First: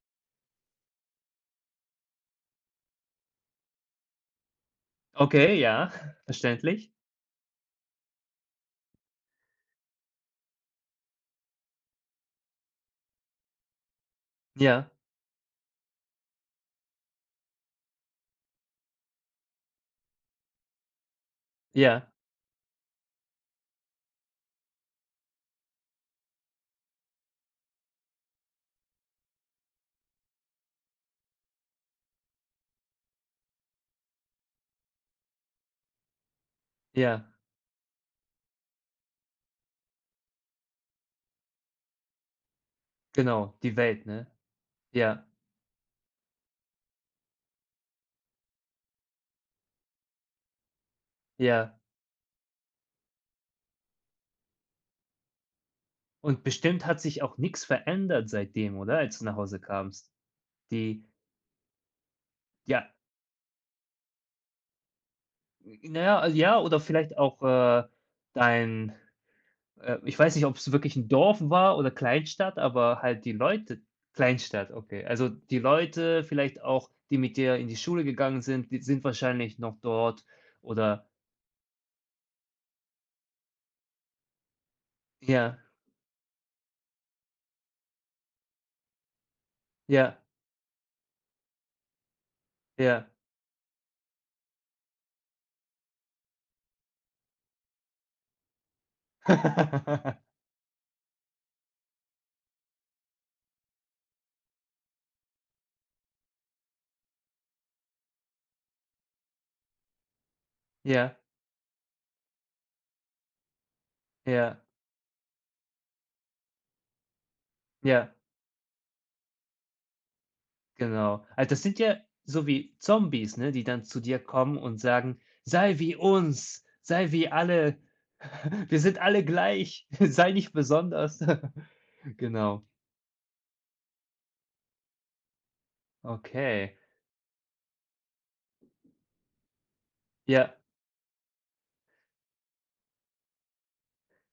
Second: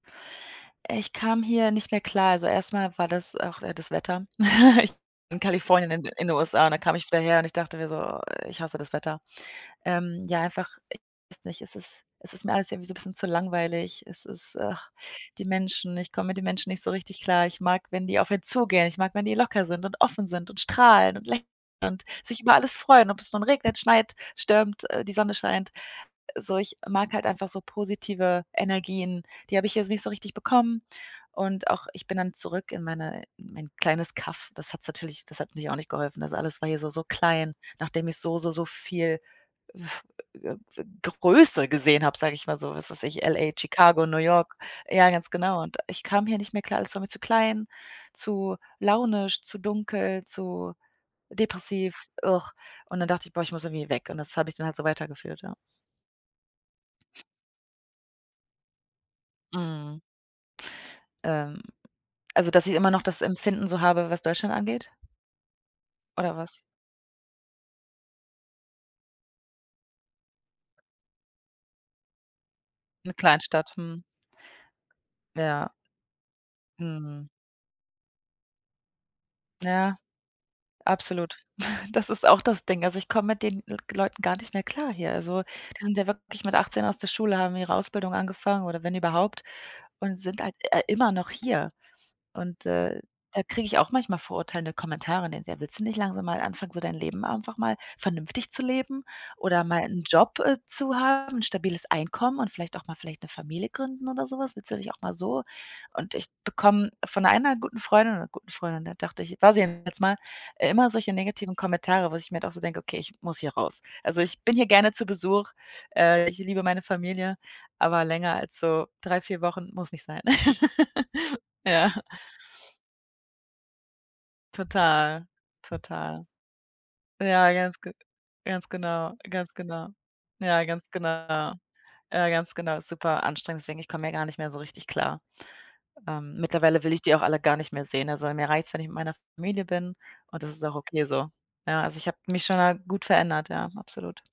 Ich kam hier nicht mehr klar. Also, erst mal war das auch, äh, das Wetter. Ich in Okay, ja Kalifornien, in in den USA und dann verständlich. kam ich wieder her und ich dachte mir so: „Ich hasse das Wetter.“ Ähm, ja, einfach, ich weiß nicht, es ist es ist mir alles irgendwie so 'n bisschen zu langweilig. Es ist Ja. ach, die Menschen, ich komme mit den Menschen nicht so richtig klar. Ich mag, wenn die auf einen zugehen. Ich mag, wenn die locker sind und offen sind und strahlen und lä und Ja. sich über alles freuen, ob es nun regnet, schneit, stürmt, äh die Sonne scheint. So, ich mag halt einfach so positive Energien. Die habe ich jetzt nicht so richtig bekommen und auch ich bin dann zurück in meine mein kleines Kaff. Das hat's natürlich das hat natürlich auch nicht geholfen. Das alles war hier so so Ja. klein, nachdem ich so so so viel, uff, äh, w äh, Größe gesehen habe, sage ich mal so, was weiß ich, LA, Genau, die Chicago, Welt, New ne? York ja, Ja. ganz genau und ich kam hier nicht mehr klar, alles war mir zu klein, zu launisch, zu dunkel, zu Ja. depressiv und dann dachte ich, boah, ich muss irgendwie weg und das habe ich dann halt so weitergeführt, ja. Und bestimmt hat sich auch nix verändert seitdem, oder, als du nach Hause Mhm. kamst? Die Ähm, also, dass ich immer Ja. noch das Empfinden so habe, was Deutschland angeht? Hm, na ja, ah Oder ja, was? oder vielleicht auch, äh, dein, äh ich weiß nicht, ob's wirklich 'n Dorf war oder Kleinstadt, aber 'Ne halt die Kleinstadt, Leute mhm. Kleinstadt, okay. Also, die Ja. Leute vielleicht auch, die Mhm. mit dir in die Schule gegangen sind, die sind wahrscheinlich noch Ja. dort oder Absolut. Das ist auch das Ding. Also, ich komme mit den [unintelligible] Leuten gar nicht mehr klar hier. Also, Ja. die sind ja wirklich mit 18 aus der Schule, haben ihre Ausbildung angefangen oder wenn überhaupt und Ja. sind halt, äh, immer noch hier und, äh, Ja. da kriege ich auch manchmal verurteilende Kommentare, ne so: „Ja, willst du nicht langsam mal anfangen, so dein Leben einfach mal vernünftig zu leben oder mal 'n Job, äh, zu haben, 'n stabiles Einkommen und vielleicht auch mal vielleicht 'ne Familie gründen oder so was? Willst du denn nicht auch mal so“ und ich bekomme von einer guten Freundin oder guten Freundin, da dachte ich, war sie zumindest mal, äh, immer solche Ja. negativen Kommentare, wo ich mir dann auch so denke: „Okay, ich muss hier raus.“ Also, ich bin Ja. hier gerne zu Besuch. Äh, ich liebe meine Familie, aber Ja. länger als so 3, 4 Wochen muss nicht sein. Genau. Also, das sind Ja. ja so wie Zombies, ne, die dann zu dir kommen und sagen: Total, „Sei wie total. uns, sei wie Ja, alle. ganz ge ganz Wir sind genau, alle ganz gleich, genau. sei nicht Ja, ganz genau. besonders.“ Ja, ganz Genau. genau, super anstrengend, deswegen, ich komme hier gar nicht mehr so richtig klar. Ähm, Okay. mittlerweile will ich die auch alle gar nicht mehr sehen, also, mir reicht's, wenn ich mit meiner Familie bin und das Ja. ist auch okay so. Ja, also, ich habe mich schon mal gut verändert, ja, absolut.